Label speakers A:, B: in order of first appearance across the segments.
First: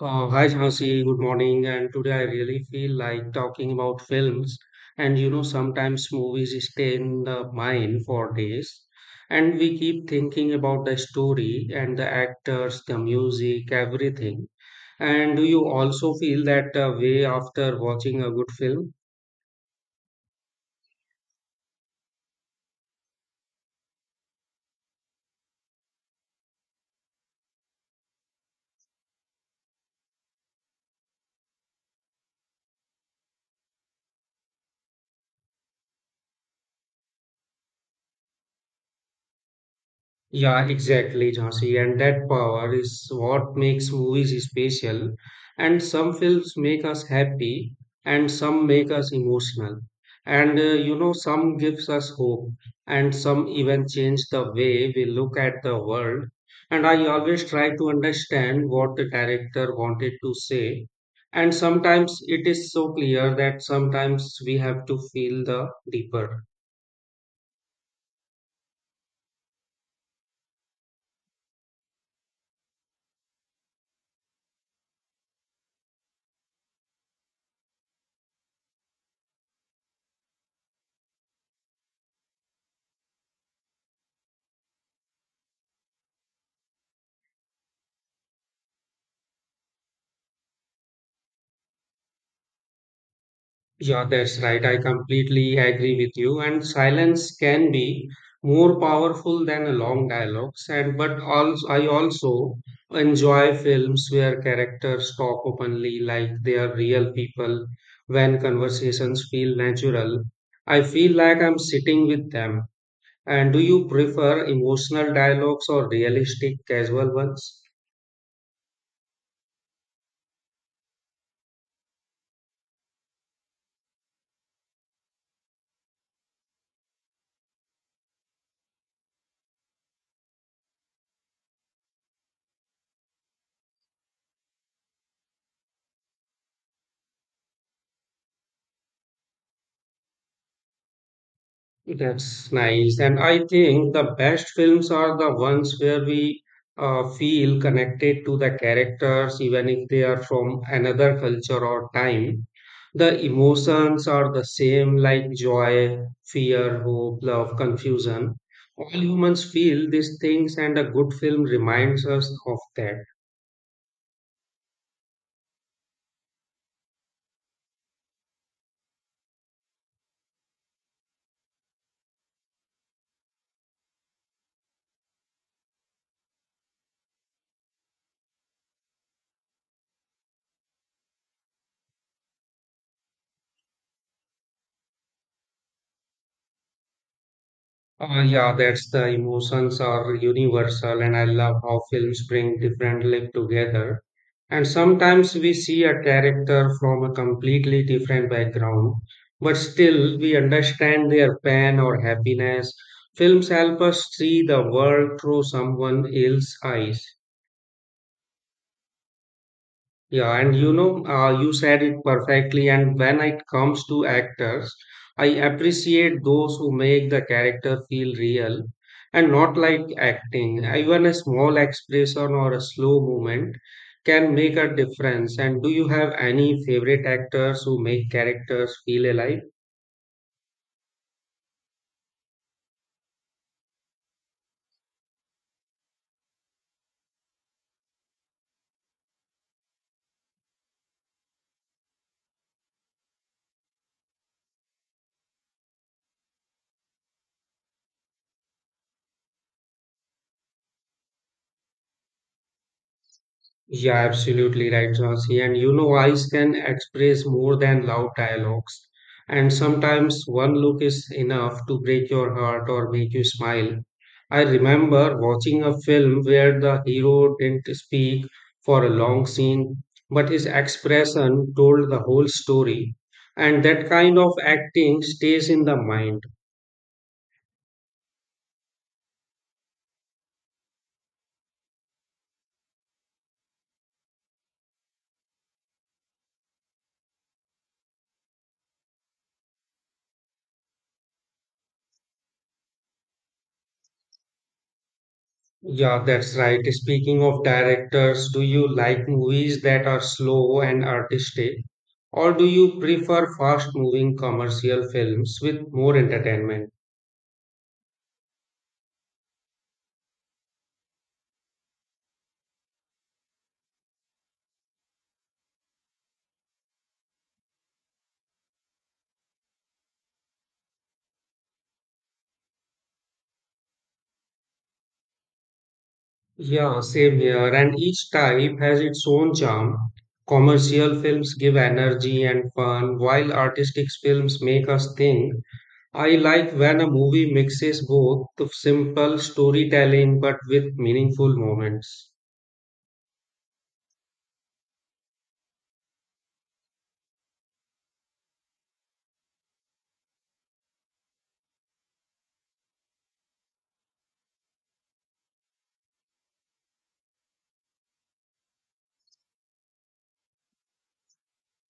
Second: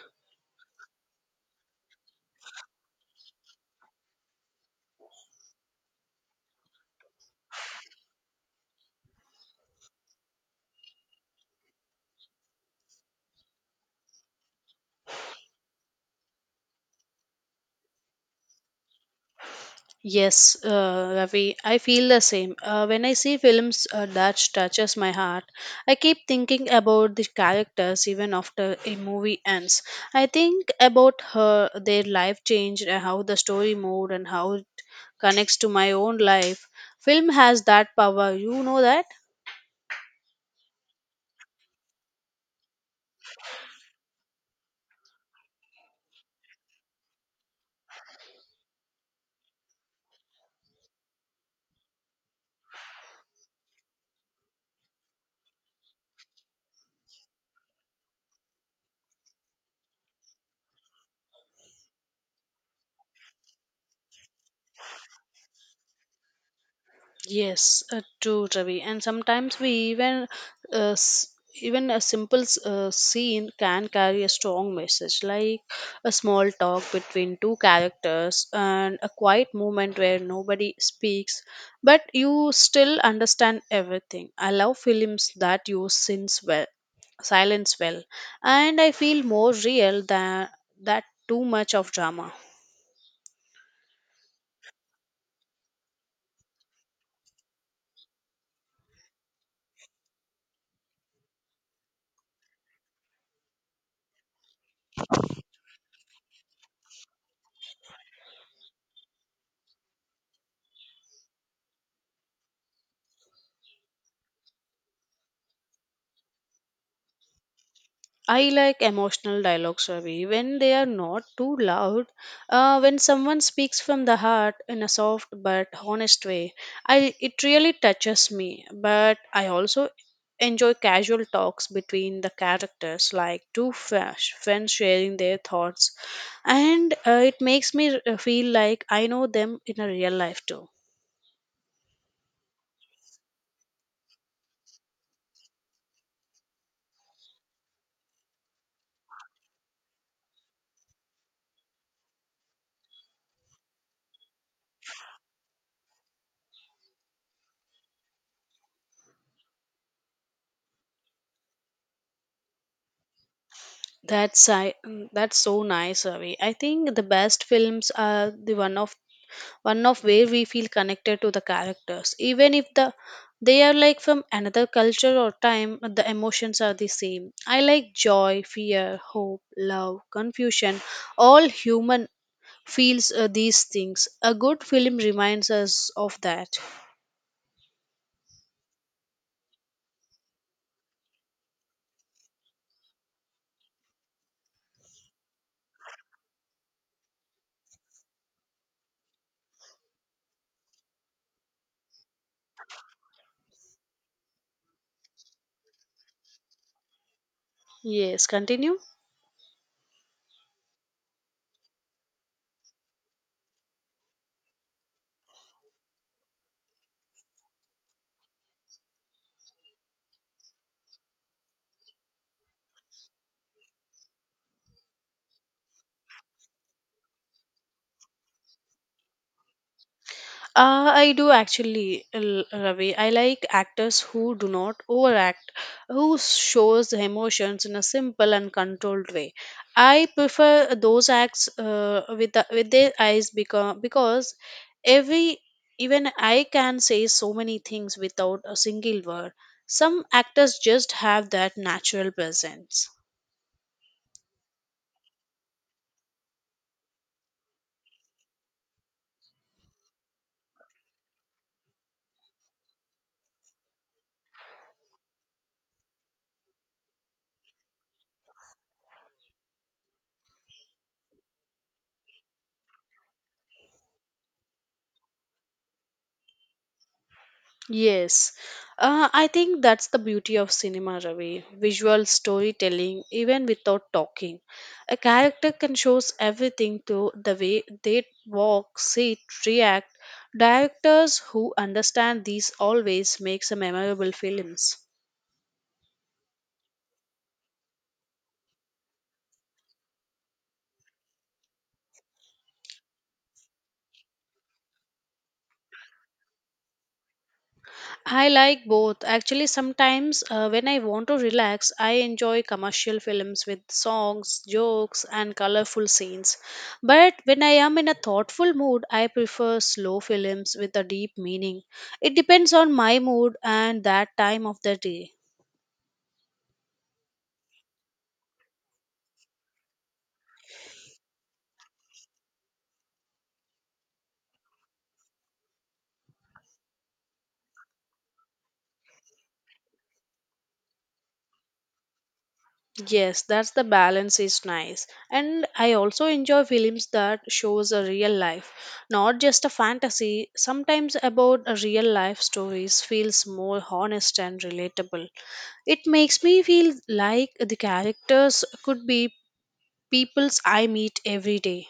A: Hi Jhansi, good morning. And today I really feel like talking about films. And you know, sometimes movies stay in the mind for days. And we keep thinking about the story and the actors, the music, everything. And do you also feel that way after watching a good film?
B: Yes, Ravi, I feel the same. When I see films that touches my heart, I keep thinking about the characters even after a movie ends. I think about her, their life change, and how the story moved, and how it connects to my own life. Film has that power. You know that.
A: Yeah, exactly, Jhansi. And that power is what makes movies special. And some films make us happy, and some make us emotional. And you know, some gives us hope, and some even change the way we look at the world. And I always try to understand what the director wanted to say. And sometimes it is so clear that sometimes we have to feel the deeper.
B: Yes, true, Ravi. And sometimes we even uh, s- even a simple scene can carry a strong message, like a small talk between two characters and a quiet moment where nobody speaks, but you still understand everything. I love films that use scenes well, silence well, and I feel more real than that too much of drama.
A: Yeah, that's right. I completely agree with you. And silence can be more powerful than a long dialogues. And but also, I also enjoy films where characters talk openly like they are real people. When conversations feel natural, I feel like I'm sitting with them. And do you prefer emotional dialogues or realistic, casual ones?
B: I like emotional dialogues, Ravi, when they are not too loud. When someone speaks from the heart in a soft but honest way, I it really touches me. But I also enjoy casual talks between the characters, like friends sharing their thoughts, and it makes me feel like I know them in a real life too.
A: That's nice. And I think the best films are the ones where we feel connected to the characters, even if they are from another culture or time. The emotions are the same, like joy, fear, hope, love, confusion. All humans feel these things, and a good film reminds us of that.
B: That's so nice, Ravi. I think the best films are the one of where we feel connected to the characters, even if the they are like from another culture or time. The emotions are the same. I like joy, fear, hope, love, confusion. All human feels these things. A good film reminds us of that.
A: Yeah, that's the emotions are universal, and I love how films bring different life together. And sometimes we see a character from a completely different background, but still we understand their pain or happiness. Films help us see the world through someone else's eyes.
B: Yes, continue.
A: Yeah, and you know, you said it perfectly. And when it comes to actors, I appreciate those who make the character feel real and not like acting. Even a small expression or a slow movement can make a difference. And do you have any favorite actors who make characters feel alive?
B: I do actually, Ravi. I like actors who do not overact, who shows the emotions in a simple and controlled way. I prefer those acts with with their eyes, because every even I can say so many things without a single word. Some actors just have that natural presence.
A: Yeah, absolutely right, Jhansi. And you know, eyes can express more than loud dialogues. And sometimes one look is enough to break your heart or make you smile. I remember watching a film where the hero didn't speak for a long scene, but his expression told the whole story. And that kind of acting stays in the mind.
B: Yes, I think that's the beauty of cinema, Ravi. Visual storytelling, even without talking. A character can show everything through the way they walk, sit, react. Directors who understand these always makes a memorable films.
A: Yeah, that's right. Speaking of directors, do you like movies that are slow and artistic, or do you prefer fast-moving commercial films with more entertainment?
B: I like both. Actually, sometimes when I want to relax, I enjoy commercial films with songs, jokes, and colorful scenes. But when I am in a thoughtful mood, I prefer slow films with a deep meaning. It depends on my mood and that time of the day.
A: Yeah, same here. And each type has its own charm. Commercial films give energy and fun, while artistic films make us think. I like when a movie mixes both the simple storytelling but with meaningful moments.
B: Yes, that's the balance is nice. And I also enjoy films that shows a real life, not just a fantasy. Sometimes about a real life stories feels more honest and relatable. It makes me feel like the characters could be peoples I meet every day.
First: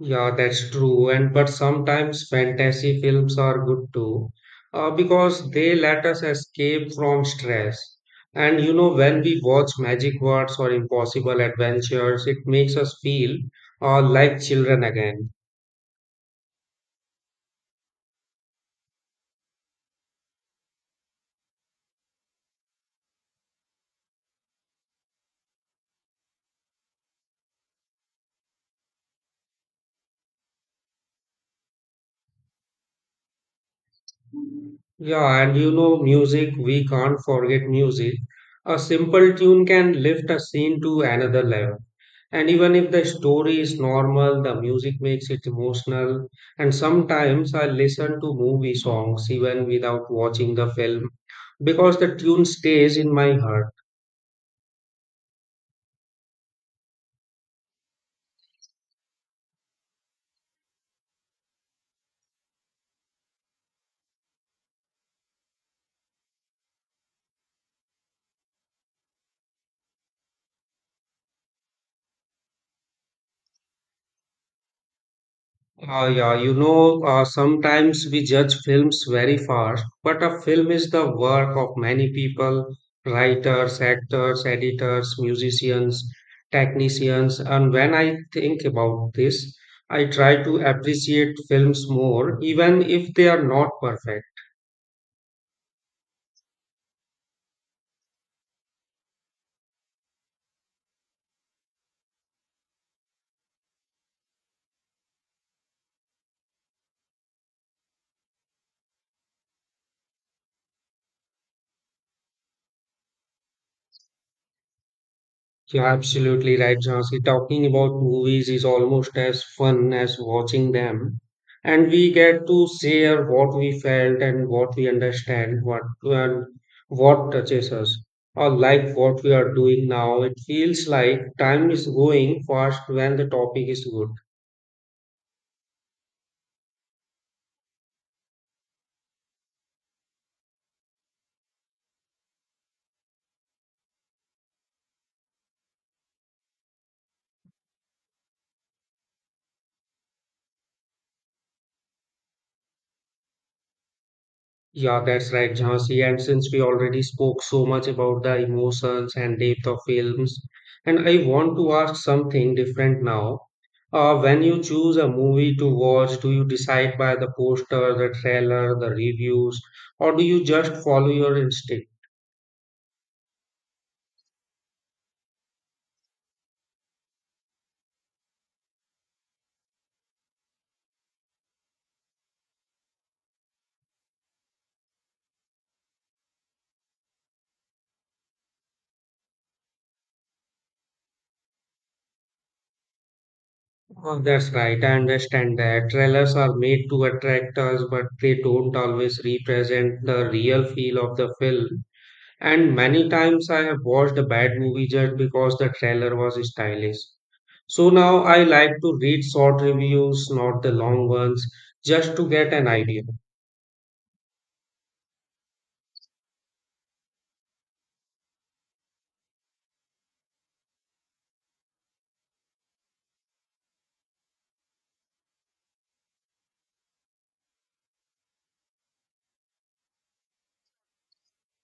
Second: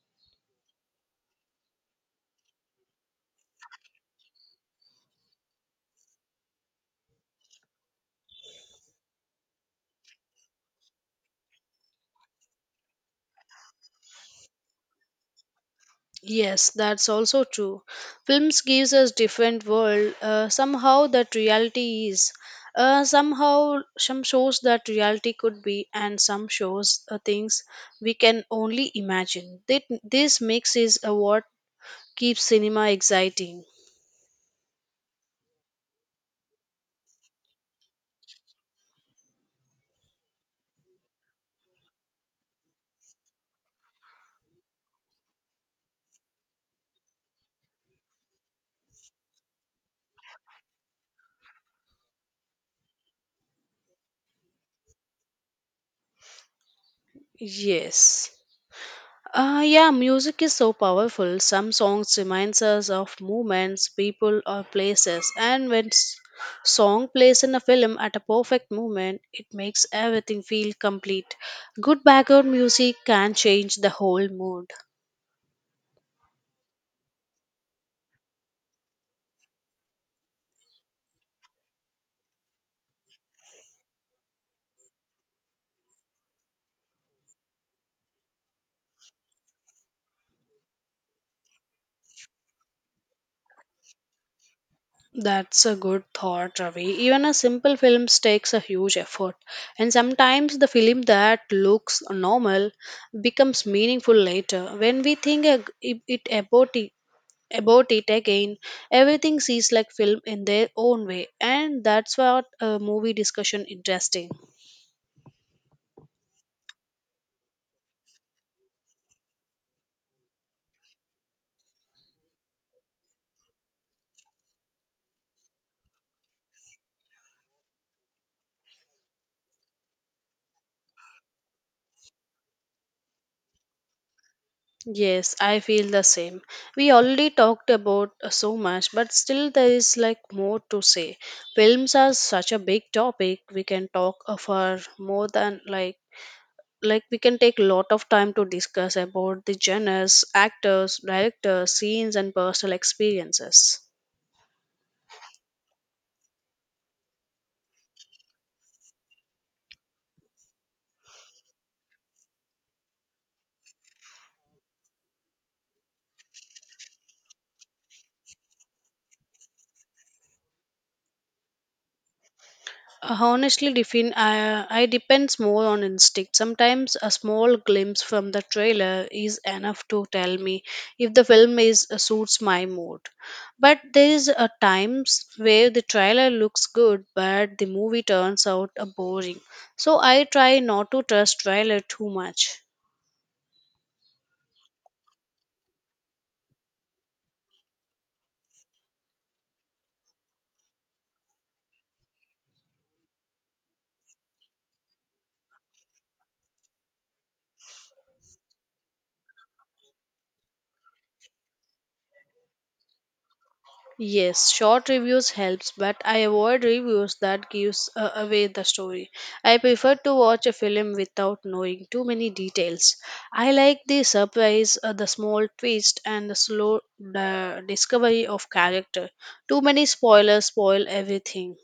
A: Yeah, that's true. And but sometimes fantasy films are good too, because they let us escape from stress. And you know, when we watch magic words or impossible adventures, it makes us feel like children again.
B: Yes, that's also true. Films gives us different world. Somehow that reality is. Somehow some shows that reality could be, and some shows things we can only imagine. That this mix is what keeps cinema exciting.
A: Yeah, and you know, music, we can't forget music. A simple tune can lift a scene to another level. And even if the story is normal, the music makes it emotional. And sometimes I listen to movie songs even without watching the film because the tune stays in my heart.
B: Yes. Yeah, music is so powerful. Some songs reminds us of moments, people, or places. And when song plays in a film at a perfect moment, it makes everything feel complete. Good background music can change the whole mood.
A: Yeah, you know, sometimes we judge films very fast, but a film is the work of many people writers, actors, editors, musicians, technicians. And when I think about this, I try to appreciate films more, even if they are not perfect.
B: That's a good thought, Ravi. Even a simple film takes a huge effort, and sometimes the film that looks normal becomes meaningful later. When we think ag- it about it again. Everything seems like film in their own way, and that's what a movie discussion interesting.
A: You're absolutely right, Jhansi. Talking about movies is almost as fun as watching them. And we get to share what we felt and what we understand, what and what touches us, or like what we are doing now. It feels like time is going fast when the topic is good.
B: Yes, I feel the same. We already talked about so much, but still there is like more to say. Films are such a big topic. We can talk for more than like we can take a lot of time to discuss about the genres, actors, directors, scenes and personal experiences.
A: Yeah, that's right, Jhansi. And since we already spoke so much about the emotions and depth of films, and I want to ask something different now. When you choose a movie to watch, do you decide by the poster, the trailer, the reviews, or do you just follow your instinct?
B: Honestly, I depends more on instinct. Sometimes a small glimpse from the trailer is enough to tell me if the film is suits my mood. But there is a times where the trailer looks good, but the movie turns out boring. So I try not to trust trailer too much.
A: Oh, that's right, I understand that. Trailers are made to attract us, but they don't always represent the real feel of the film. And many times I have watched a bad movie just because the trailer was stylish. So now I like to read short reviews, not the long ones, just to get an idea.
B: Yes, short reviews helps, but I avoid reviews that gives away the story. I prefer to watch a film without knowing too many details. I like the surprise, the small twist, and the slow discovery of character. Too many spoilers spoil everything.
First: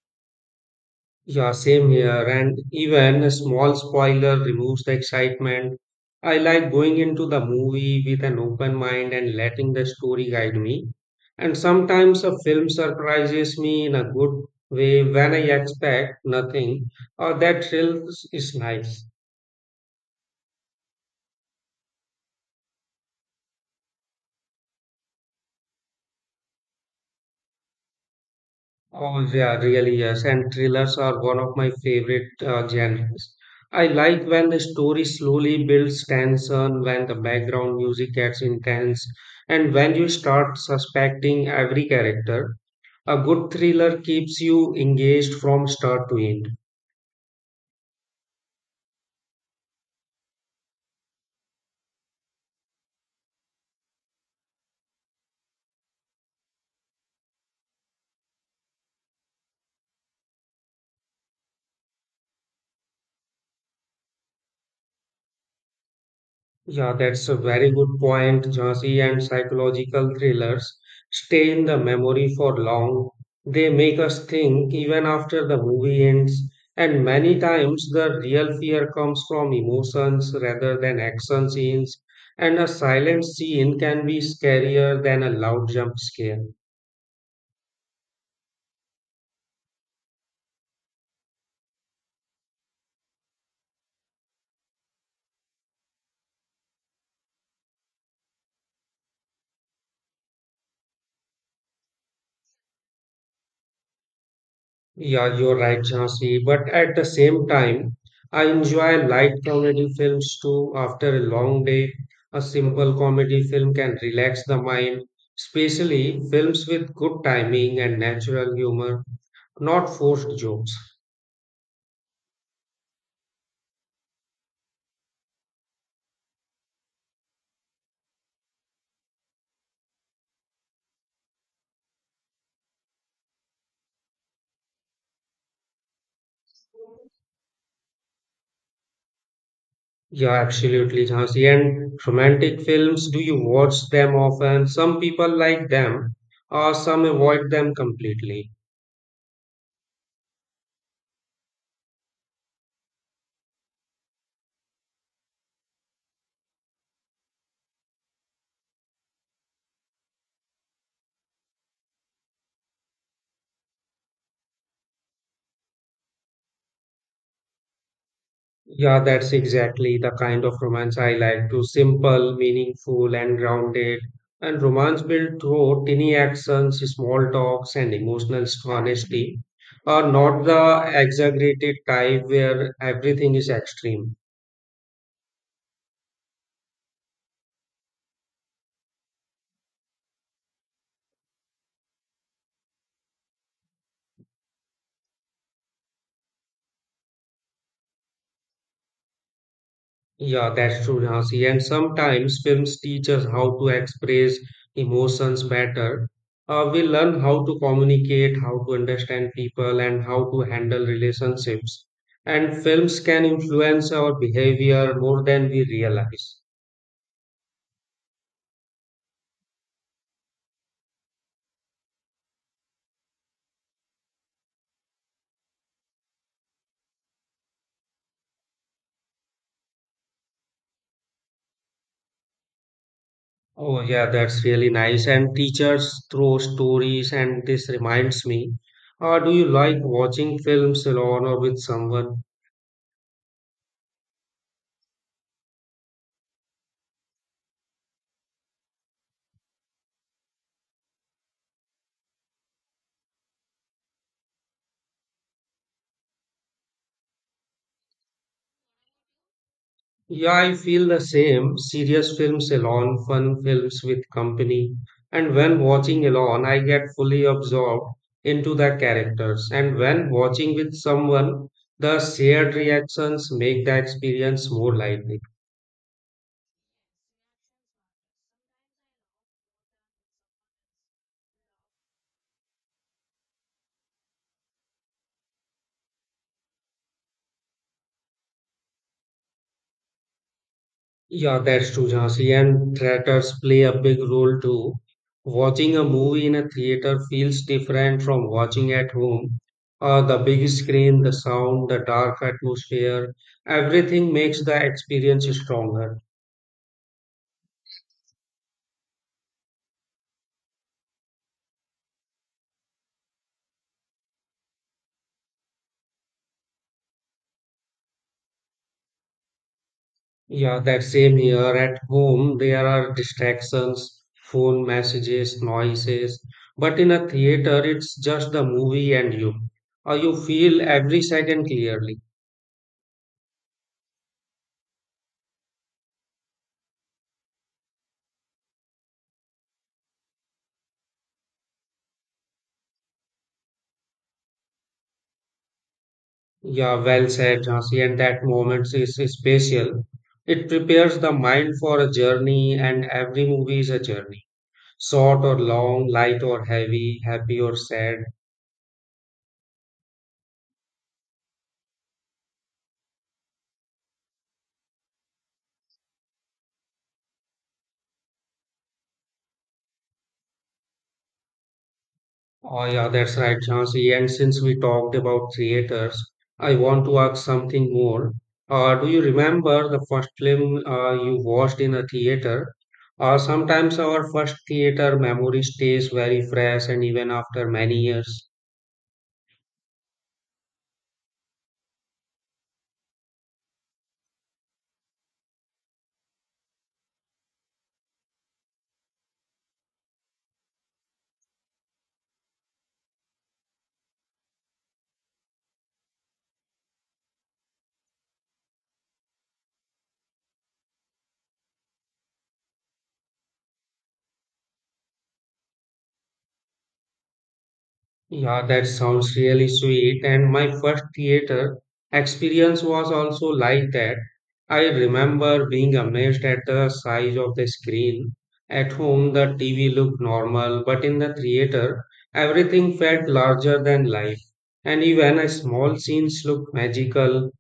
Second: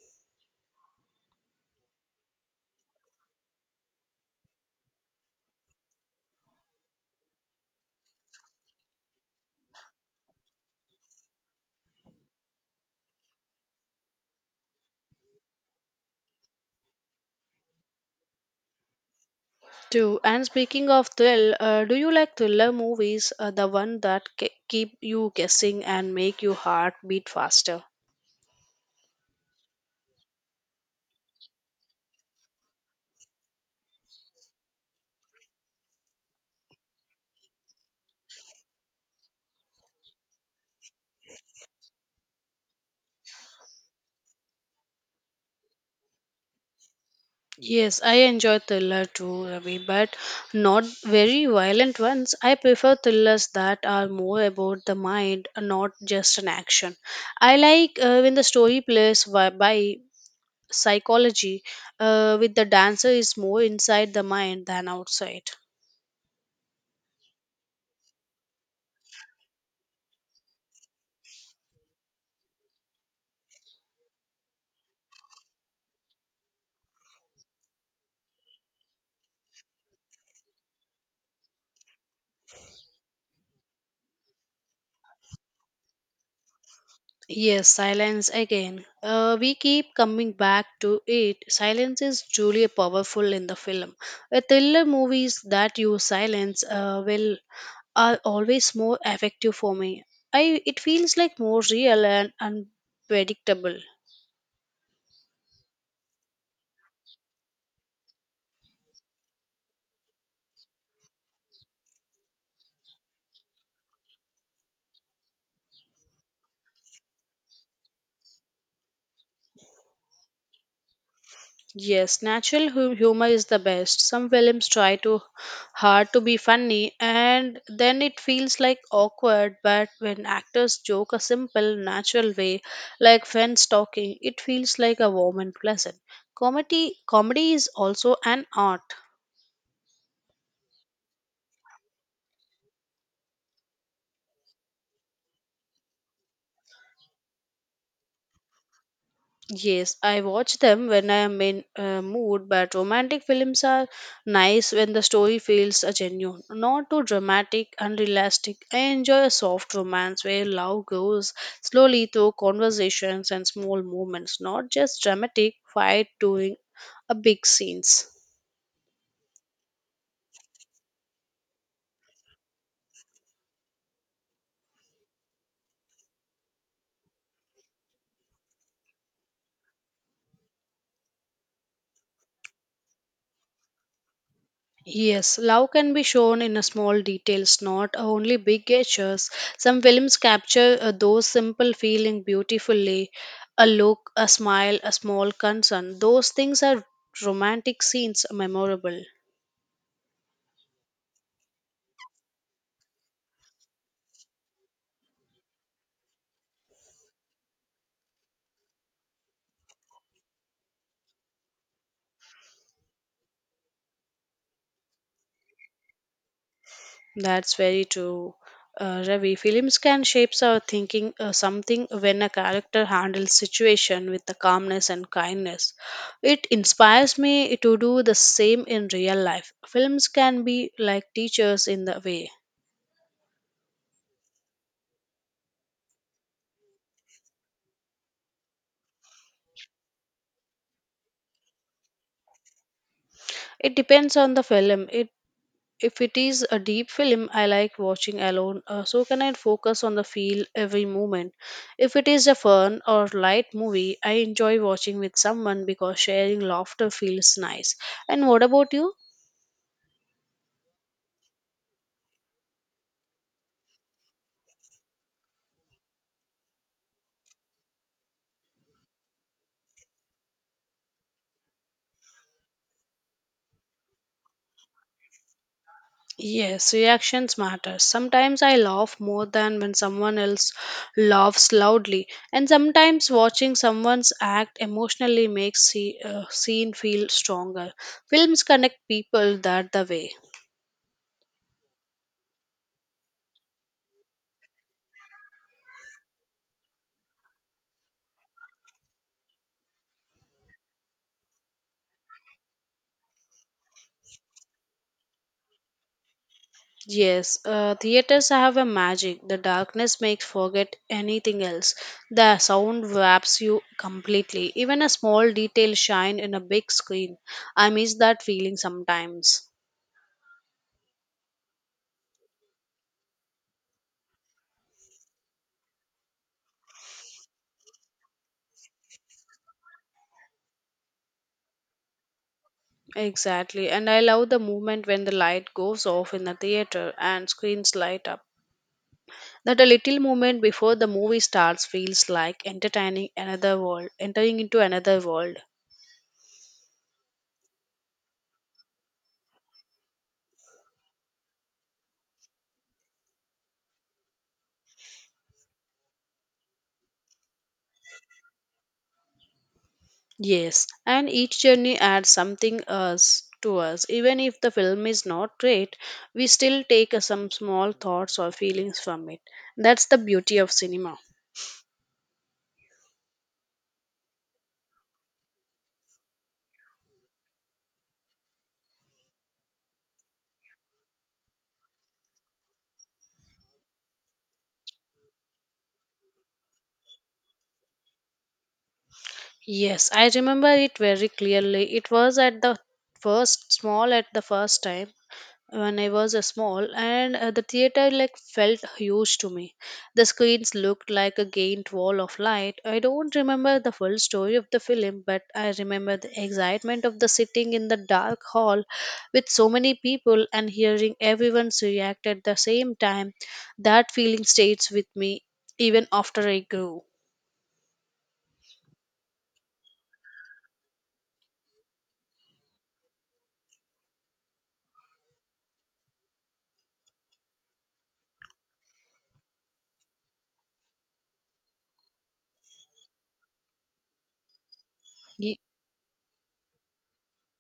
A: Yeah, same here. And even a small spoiler removes the excitement. I like going into the movie with an open mind and letting the story guide me. And sometimes a film surprises me in a good way when I expect nothing, or that thrill is nice.
B: Too. And speaking of thrill, do you like thriller movies? The one that keep you guessing and make your heart beat faster.
A: Oh yeah, really yes. And thrillers are one of my favorite genres. I like when the story slowly builds tension, when the background music gets intense, and when you start suspecting every character. A good thriller keeps you engaged from start to end.
B: Yes, I enjoy thriller too, Ravi, but not very violent ones. I prefer thrillers that are more about the mind, and not just an action. I like when the story plays by psychology, with the dancer is more inside the mind than outside.
A: Yeah, that's a very good point, Jhansi, and psychological thrillers stay in the memory for long. They make us think even after the movie ends, and many times the real fear comes from emotions rather than action scenes, and a silent scene can be scarier than a loud jump scare.
B: Yes, silence again. We keep coming back to it. Silence is truly powerful in the film. A thriller movies that use silence will are always more effective for me. I it feels like more real and unpredictable.
A: Yeah, you're right, Jhansi. But at the same time, I enjoy light comedy films too. After a long day, a simple comedy film can relax the mind, especially films with good timing and natural humor, not forced jokes.
B: Yes, natural humor is the best. Some films try too hard to be funny and then it feels like awkward, but when actors joke a simple, natural way, like friends talking, it feels like a warm and pleasant. Comedy is also an art.
A: Yeah, absolutely, Jhansi. And romantic films, do you watch them often? Some people like them, or some avoid them completely.
B: Yes, I watch them when I am in mood, but romantic films are nice when the story feels genuine, not too dramatic and realistic. I enjoy a soft romance where love goes slowly through conversations and small moments, not just dramatic fight during a big scenes.
A: Yeah, that's exactly the kind of romance I like too. Simple, meaningful, and grounded. And romance built through tiny actions, small talks, and emotional honesty, are not the exaggerated type where everything is extreme.
B: Yes, love can be shown in a small details, not only big gestures. Some films capture those simple feelings beautifully. A look, a smile, a small concern. Those things are romantic scenes memorable.
A: Yeah, that's true, Jhansi. And sometimes films teach us how to express emotions better. We learn how to communicate, how to understand people, and how to handle relationships. And films can influence our behavior more than we realize.
B: That's very true. Ravi, films can shape our thinking something when a character handles situation with the calmness and kindness. It inspires me to do the same in real life. Films can be like teachers in the way.
A: Oh, yeah, that's really nice. And teachers throw stories, and this reminds me. Do you like watching films alone or with someone?
B: It depends on the film. It if it is a deep film, I like watching alone, so can I focus on the feel every moment. If it is a fun or light movie, I enjoy watching with someone because sharing laughter feels nice. And what about you?
A: Yeah, I feel the same. Serious films alone, fun films with company. And when watching alone, I get fully absorbed into the characters. And when watching with someone, the shared reactions make the experience more lively.
B: Yes, reactions matter. Sometimes I laugh more than when someone else laughs loudly, and sometimes watching someone's act emotionally makes the scene feel stronger. Films connect people that the way.
A: Yeah, that's true, Jhansi. And theaters play a big role too. Watching a movie in a theater feels different from watching at home. The big screen, the sound, the dark atmosphere, everything makes the experience stronger.
B: Yes, theaters have a magic. The darkness makes forget anything else. The sound wraps you completely. Even a small detail shine in a big screen. I miss that feeling sometimes.
A: Yeah, that same here at home, there are distractions, phone messages, noises. But in a theater, it's just the movie and you. You feel every second clearly.
B: Exactly, and I love the moment when the light goes off in the theater and screens light up. That a little moment before the movie starts feels like entertaining another world, entering into another world.
A: Yeah, well said, Jhansi, and that moment is special. It prepares the mind for a journey, and every movie is a journey, short or long, light or heavy, happy or sad.
B: Yes, and each journey adds something us to us. Even if the film is not great, we still take some small thoughts or feelings from it. That's the beauty of cinema.
A: Oh, yeah, that's right, Jhansi. And since we talked about theaters, I want to ask something more. Do you remember the first film you watched in a theater? Sometimes our first theater memory stays very fresh, and even after many years.
B: Yes, I remember it very clearly. It was at the first time when I was a small, and the theater like felt huge to me. The screens looked like a giant wall of light. I don't remember the full story of the film, but I remember the excitement of the sitting in the dark hall with so many people and hearing everyone's react at the same time. That feeling stays with me even after I grew.
A: Yeah, that sounds really sweet. And my first theater experience was also like that. I remember being amazed at the size of the screen. At home, the TV looked normal, but in the theater, everything felt larger than life. And even a
B: Ye-
A: small scenes looked magical.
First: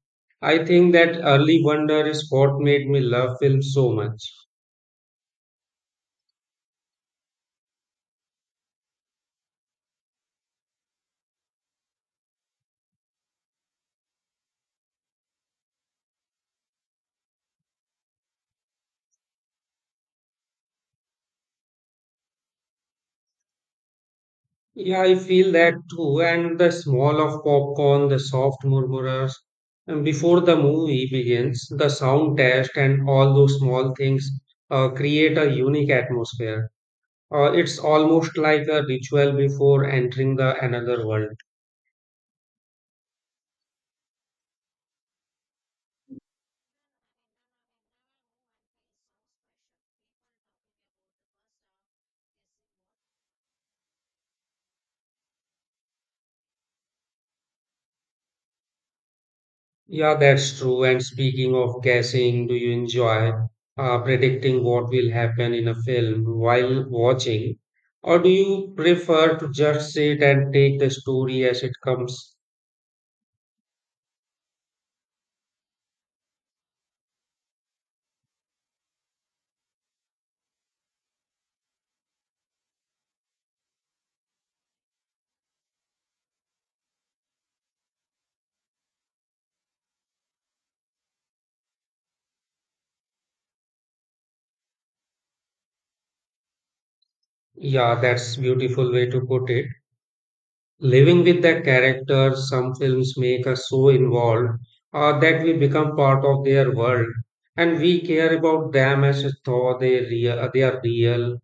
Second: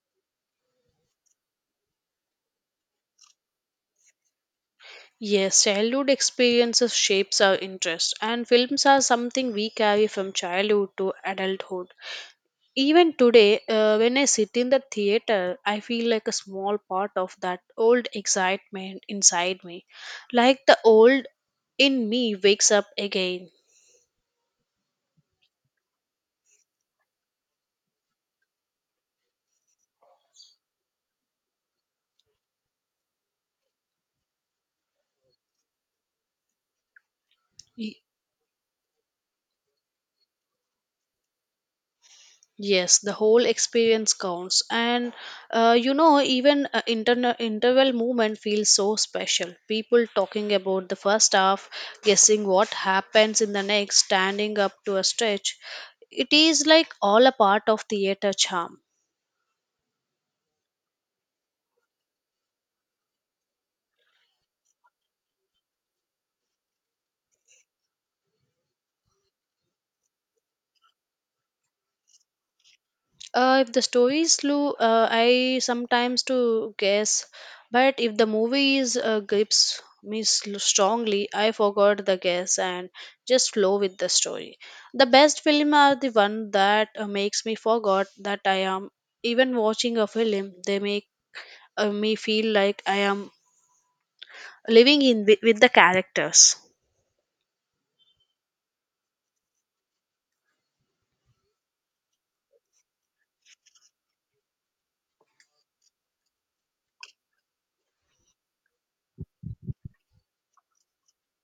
A: I think that early wonder is what made me love film so much.
B: Yes, childhood experiences shapes our interest, and films are something we carry from childhood to adulthood. Even today, when I sit in the theater, I feel like a small part of that old excitement inside me. Like the old in me wakes up again.
A: Yeah, I feel that too. And the smell of popcorn, the soft murmurs, and before the movie begins, the sound test and all those small things create a unique atmosphere. It's
B: Y-
A: almost like a ritual before entering the another world.
B: Yes, the whole experience counts. And you know, even interval movement feels so special. People talking about the first half, guessing what happens in the next, standing up to a stretch. It is like all a part of theater charm.
A: Yeah, that's true. And speaking of guessing, do you enjoy predicting what will happen in a film while watching? Or do you prefer to just sit and take the story as it comes?
B: If the story is slow, I sometimes to guess, but if the movie is grips me strongly, I forgot the guess and just flow with the story. The best film are the one that makes me forgot that I am even watching a film. They make me feel like I am living in with the characters.
A: Yeah, that's beautiful way to put it. Living with the characters, some films make us so involved that we become part of their world, and we care about them as though they real, they are real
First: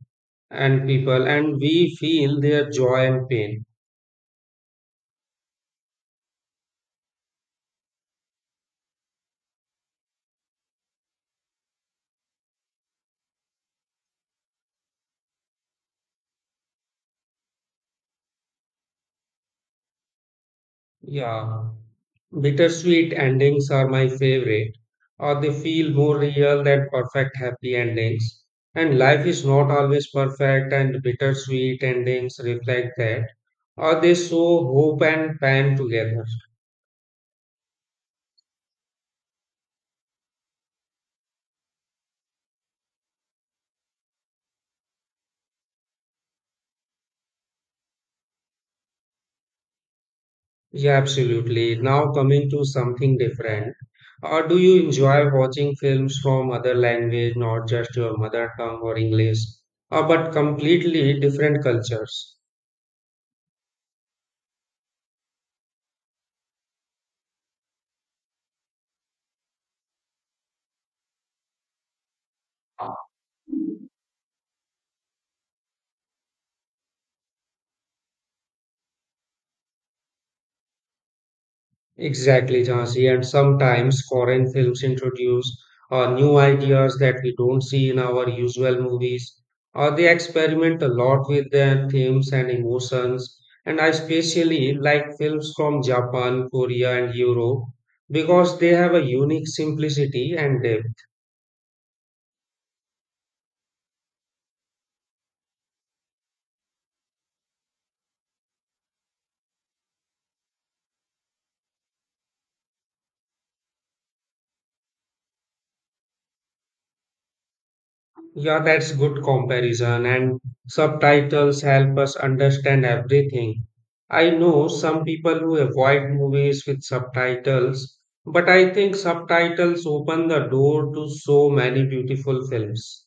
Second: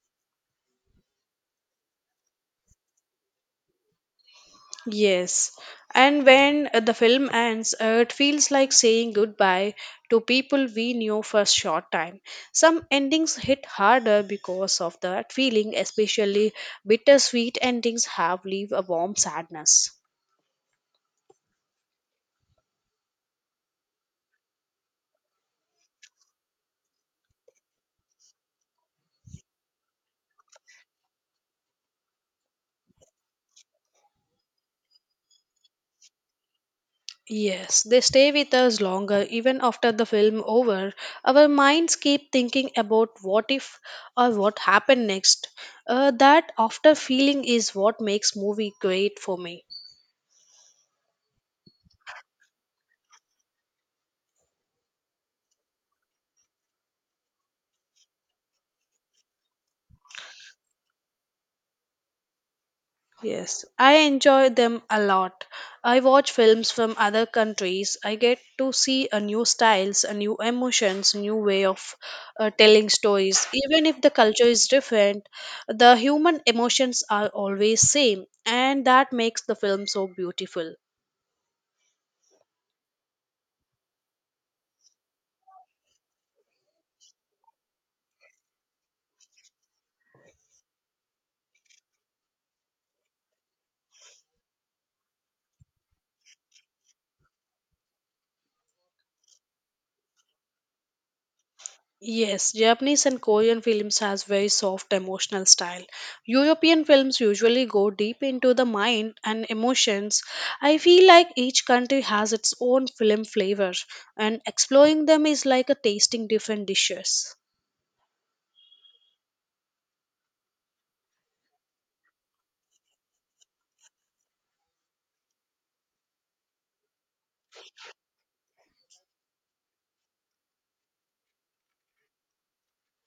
A: and people, and we feel their joy and pain.
B: Yes, and when the film ends, it feels like saying goodbye to people we knew for a short time. Some endings hit harder because of that feeling, especially bittersweet endings have leave a warm sadness.
A: Yeah. Bittersweet endings are my favorite, or they feel more real than perfect happy endings. And life is not always perfect, and bittersweet endings reflect that, or they show hope and pain together.
B: Yes, they stay with us longer even after the film over. Our minds keep thinking about what if or what happened next. That after feeling is what makes movie great for me.
A: Yeah, absolutely. Now, coming to something different. Or do you enjoy watching films from other language, not just your mother tongue or English, or but completely different cultures?
B: Yes, I enjoy them a lot. I watch films from other countries. I get to see a new styles, a new emotions, new way of telling stories. Even if the culture is different, the human emotions are always same, and that makes the film so beautiful.
A: Exactly, Jhansi. And sometimes foreign films introduce new ideas that we don't see in our usual movies, or they experiment a lot with their themes and emotions. And I especially like films from Japan, Korea, and Europe because they have a unique simplicity and depth.
B: Yes, Japanese and Korean films has very soft emotional style. European films usually go deep into the mind and emotions. I feel like each country has its own film flavor and exploring them is like a tasting different dishes.
A: Yeah, that's good comparison, and subtitles help us understand everything. I know some people who avoid movies with subtitles, but I think subtitles open the door to so many beautiful films.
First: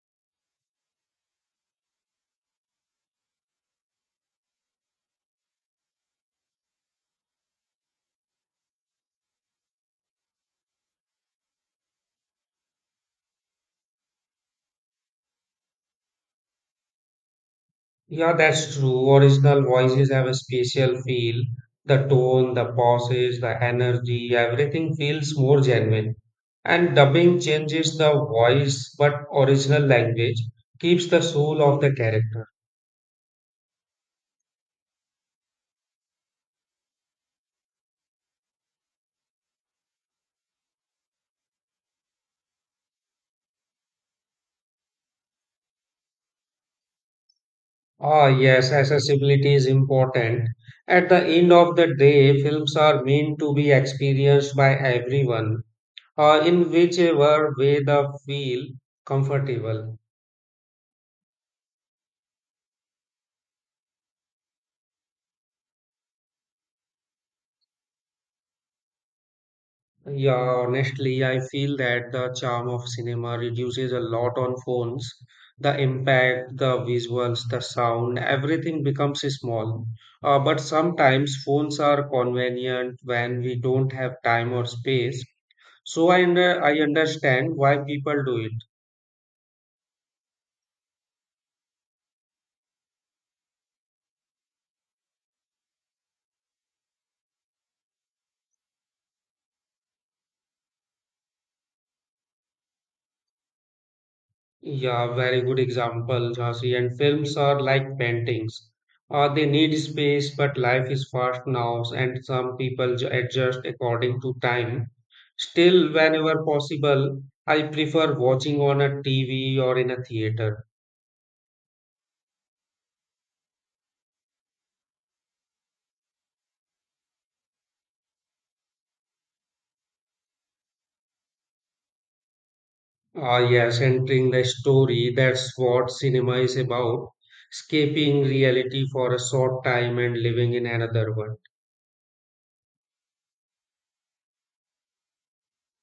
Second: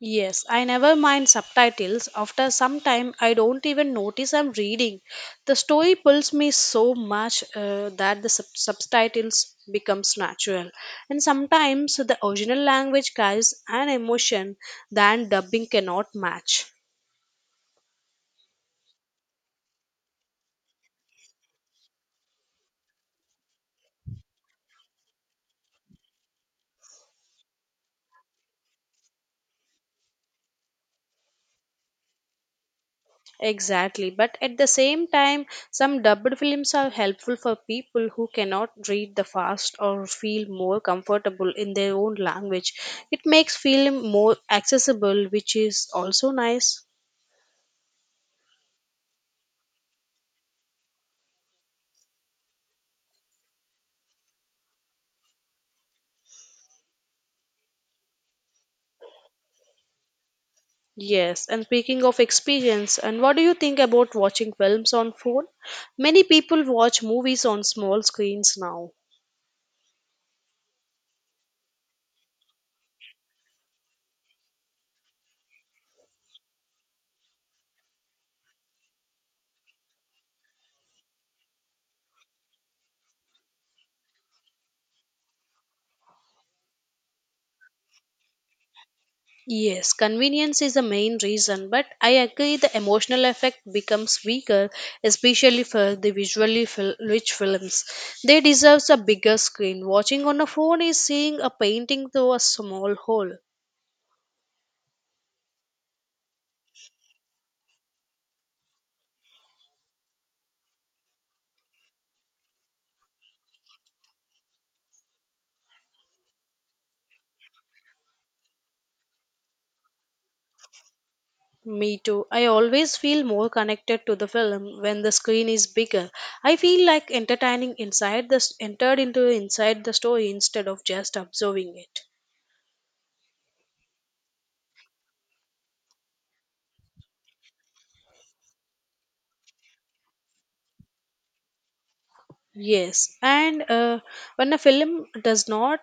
B: Yes, I never mind subtitles. After some time, I don't even notice I'm reading. The story pulls me so much that the subtitles becomes natural. And sometimes the original language carries an emotion that dubbing cannot match.
A: Yeah, that's true. Original voices have a special feel. The tone, the pauses, the energy, everything feels more genuine. And dubbing changes the voice, but original language keeps the soul of the character.
B: Exactly, but at the same time, some dubbed films are helpful for people who cannot read the fast or feel more comfortable in their own language. It makes film more accessible, which is also nice.
A: Ah, yes, accessibility is important. At the end of the day, films are meant to be experienced by everyone, in whichever way they feel comfortable.
B: Yes, and speaking of experience, and what do you think about watching films on phone? Many people watch movies on small screens now.
A: Yeah, honestly, I feel that the charm of cinema reduces a lot on phones. The impact, the visuals, the sound, everything becomes small. But sometimes phones are convenient when we don't have time or space. So I understand why people do it.
B: Yes, convenience is the main reason, but I agree the emotional effect becomes weaker, especially for the visually rich films. They deserve a bigger screen. Watching on a phone is seeing a painting through a small hole.
A: Yeah, very good example, Jhansi. And films are like paintings. They need space, but life is fast now, and some people adjust according to time. Still, whenever possible, I prefer watching on a TV or in a theater.
B: Me too. I always feel more connected to the film when the screen is bigger. I feel like entertaining inside the entered into inside the story instead of just observing it.
A: Ah, yes, entering the story, that's what cinema is about. Escaping reality for a short time and living in another one.
B: Yes, and when a film does not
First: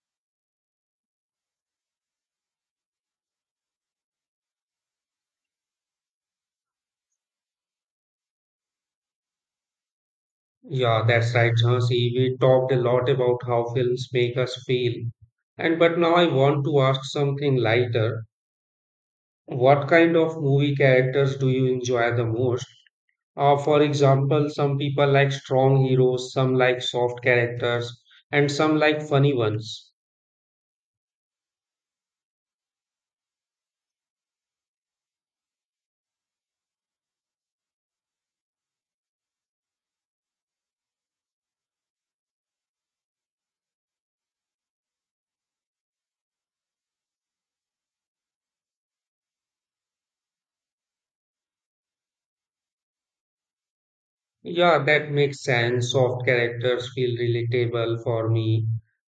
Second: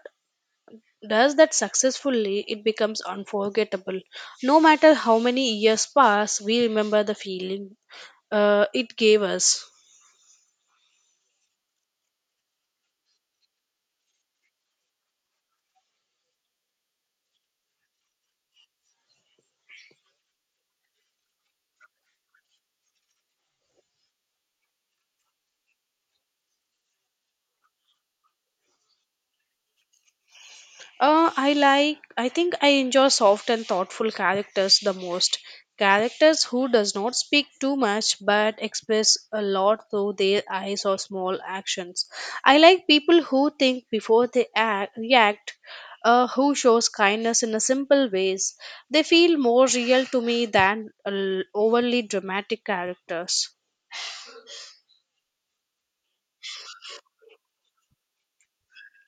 B: does that successfully, it becomes unforgettable. No matter how many years pass, we remember the feeling it gave us.
A: Yeah, that's right, Jhansi. We talked a lot about how films make us feel. And but now I want to ask something lighter. What kind of movie characters do you enjoy the most? For example, some people like strong heroes, some like soft characters, and some like funny ones.
B: I think I enjoy soft and thoughtful characters the most. Characters who does not speak too much but express a lot through their eyes or small actions. I like people who think before they act, react, who shows kindness in a simple ways. They feel more real to me than overly dramatic characters.
A: Yeah, that makes sense. Soft characters feel relatable for me.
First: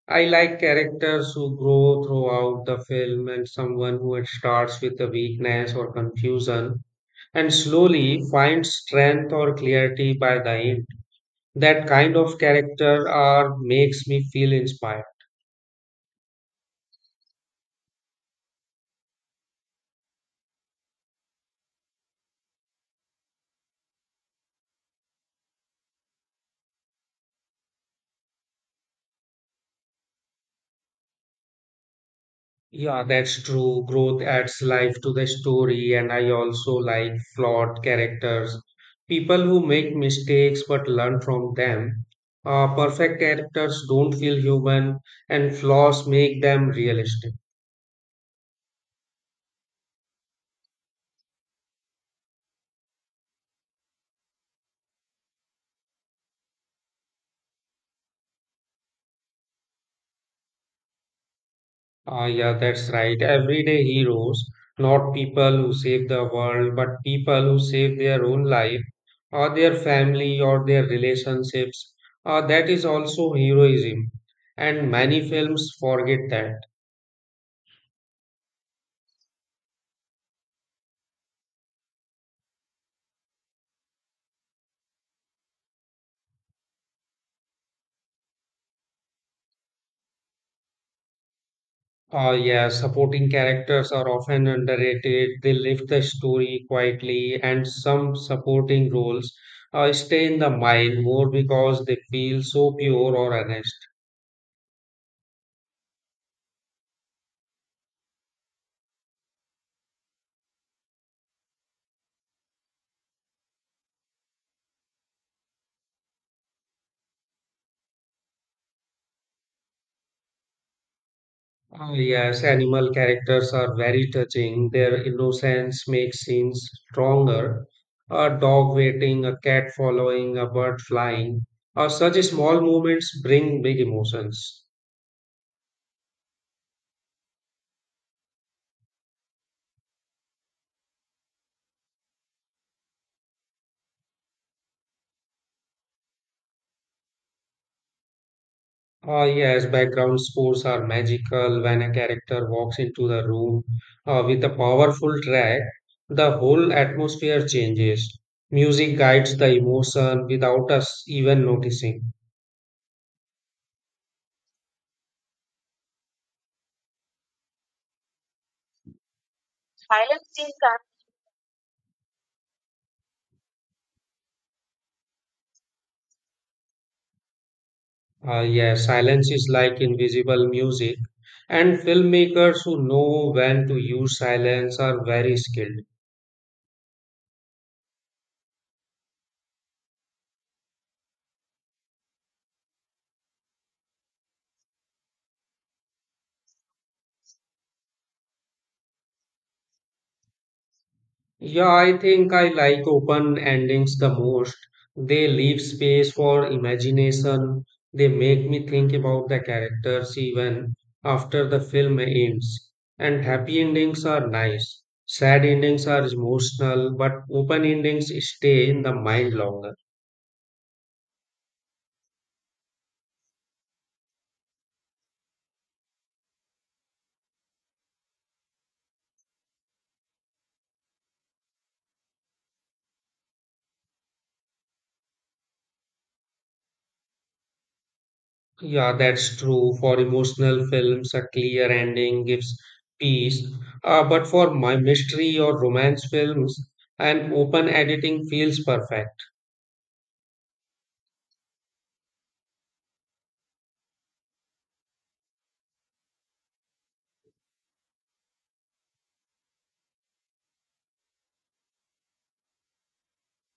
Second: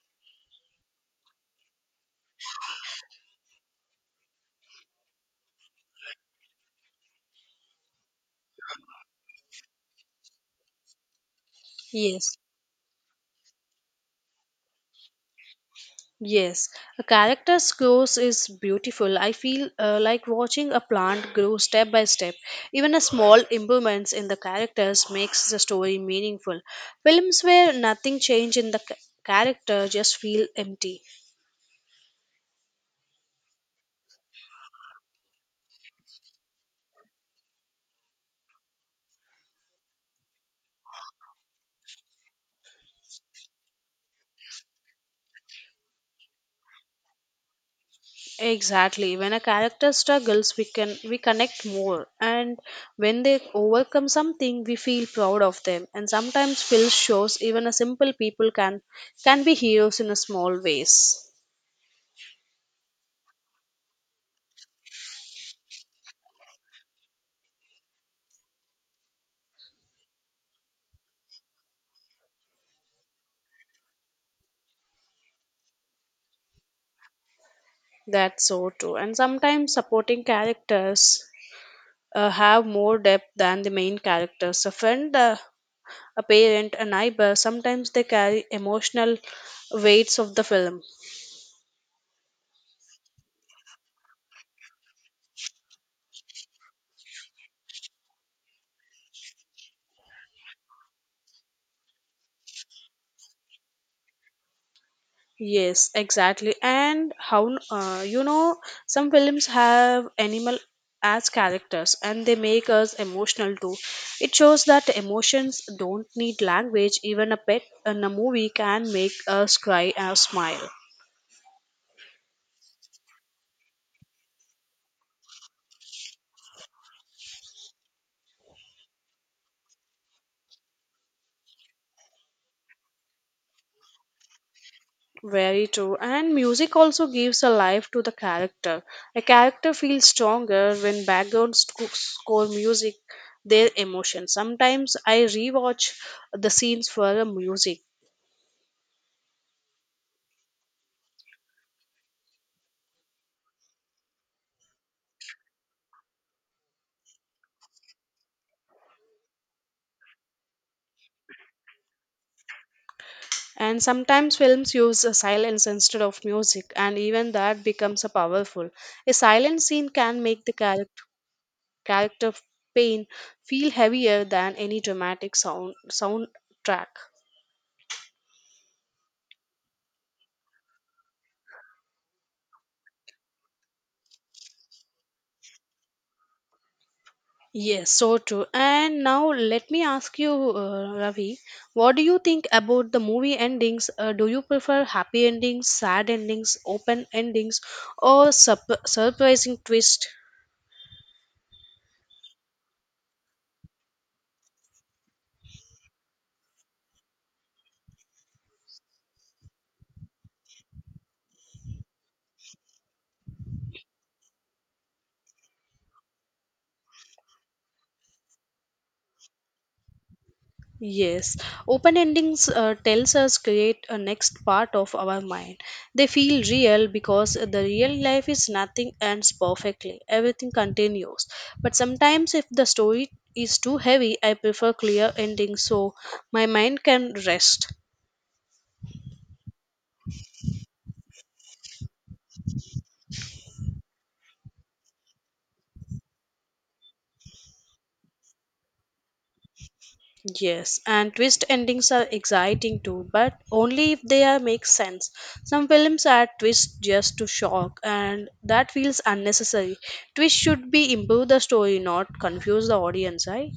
A: I like characters who grow throughout the film and someone who starts with a weakness or confusion and slowly find strength or clarity by the end. That kind
B: Yes.
A: of character are makes me feel inspired.
B: Yes, a character's growth is beautiful. I feel like watching a plant grow step by step. Even a small improvements in the characters makes the story meaningful. Films where nothing change in the character just feel empty.
A: Yeah, that's true. Growth adds life to the story, and I also like flawed characters, people who make mistakes but learn from them. Perfect characters don't feel human, and flaws make them realistic.
B: Exactly. When a character struggles, we connect more, and when they overcome something, we feel proud of them. And sometimes films shows even a simple people can be heroes in a small ways.
A: Ah, yeah, that's right. Everyday heroes, not people who save the world, but people who save their own life or their family or their relationships. That is also heroism. And many films forget that.
B: That's so true. And sometimes supporting characters have more depth than the main characters. A friend, a parent, a neighbor, sometimes they carry emotional weights of the film.
A: Ah, yeah, supporting characters are often underrated. They lift the story quietly, and some supporting roles stay in the mind more because they feel so pure or honest.
B: Yes, exactly. And how, some films have animal as characters and they make us emotional too. It shows that emotions don't need language. Even a pet in a movie can make us cry or smile.
A: Ah, yes, animal characters are very touching. Their innocence makes scenes stronger. A dog waiting, a cat following, a bird flying. Such small moments bring big emotions.
B: Very true. And music also gives a life to the character. A character feels stronger when background score music their emotion. Sometimes I rewatch the scenes for the music.
A: Ah, yes, background scores are magical when a character walks into the room with a powerful track. The whole atmosphere changes. Music guides the emotion without us even noticing.
B: And sometimes films use a silence instead of music, and even that becomes a powerful. A silent scene can make the character pain feel heavier than any dramatic soundtrack.
A: Yeah, silence is like invisible music, and filmmakers who know when to use silence are very skilled.
B: Yes, so true. And now let me ask you, Ravi, what do you think about the movie endings? Do you prefer happy endings, sad endings, open endings, or surprising twist?
A: Yeah, I think I like open endings the most. They leave space for imagination. They make me think about the characters even after the film ends. And happy endings are nice. Sad endings are emotional, but open endings stay in the mind longer.
B: Yes, open endings tells us create a next part of our mind. They feel real because the real life is nothing ends perfectly. Everything continues. But sometimes if the story is too heavy, I prefer clear endings so my mind can rest.
A: Yeah, that's true. For emotional films, a clear ending gives peace. But for my mystery or romance films, an open editing feels perfect.
B: Yes, and twist endings are exciting too, but only if they are make sense. Some films add twists just to shock, and that feels unnecessary. Twist should be improve the story, not confuse the audience, right?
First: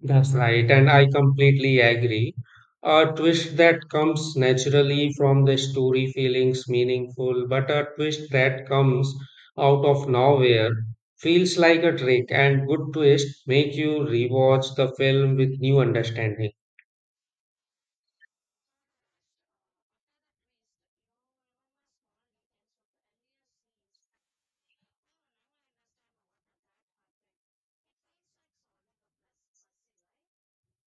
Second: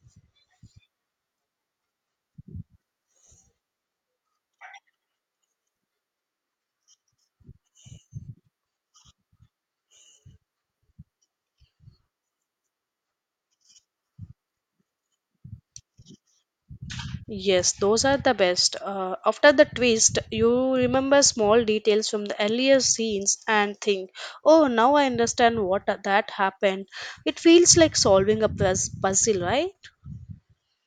A: That's right, and I completely agree. A twist that comes naturally from the story feelings meaningful, but a twist that comes out of nowhere feels like a trick, and good twist make you rewatch the film with new understanding.
B: Yes, those are the best. After the twist, you remember small details from the earlier scenes and think, "Oh, now I understand what that happened." It feels like solving a puzzle, right?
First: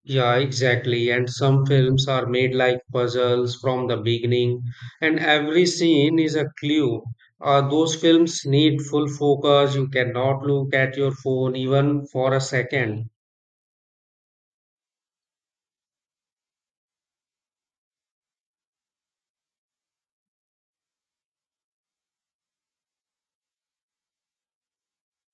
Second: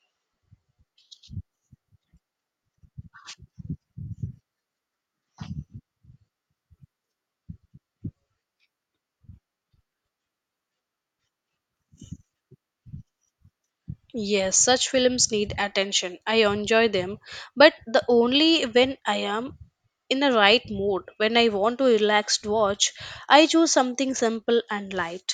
A: Yeah, exactly. And some films are made like puzzles from the beginning, and every scene is a clue. Those films need full focus. You cannot look at your phone even for a second.
B: Yes, such films need attention. I enjoy them, but the only when I am in the right mood. When I want to relaxed watch, I choose something simple and light.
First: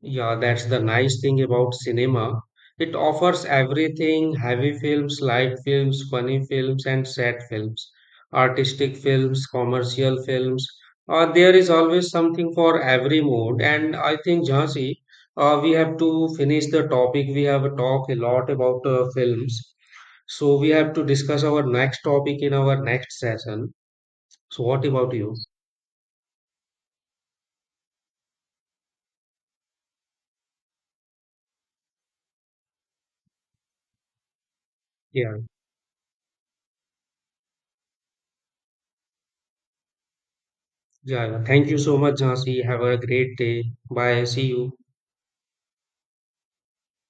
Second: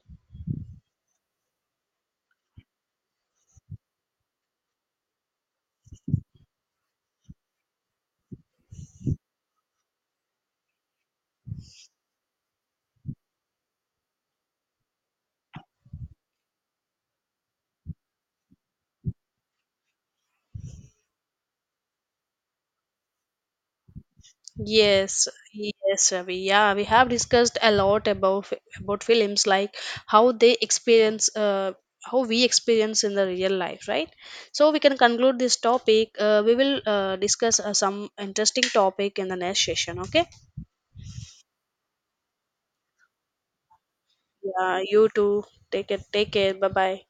A: Yeah, that's the nice thing about cinema. It offers everything, heavy films, light films, funny films, and sad films, artistic films, commercial films. There is always something for every mood. And I think, Jhansi, we have to finish the topic. We have talked a lot about films. So we have to discuss our next topic in our next session. So what about
B: Yes,
A: you?
B: yes, Ravi. Yeah, we have discussed a lot about about films, like how they experience, how we experience in the real life, right? So we can
A: Yeah,
B: conclude this topic. We will discuss some interesting topic in the next session. Okay?
A: yeah, yeah. Thank you so much, Jhansi. Have a great day. Bye. See you.
B: Yeah, you too. Take it. Take care. Bye bye.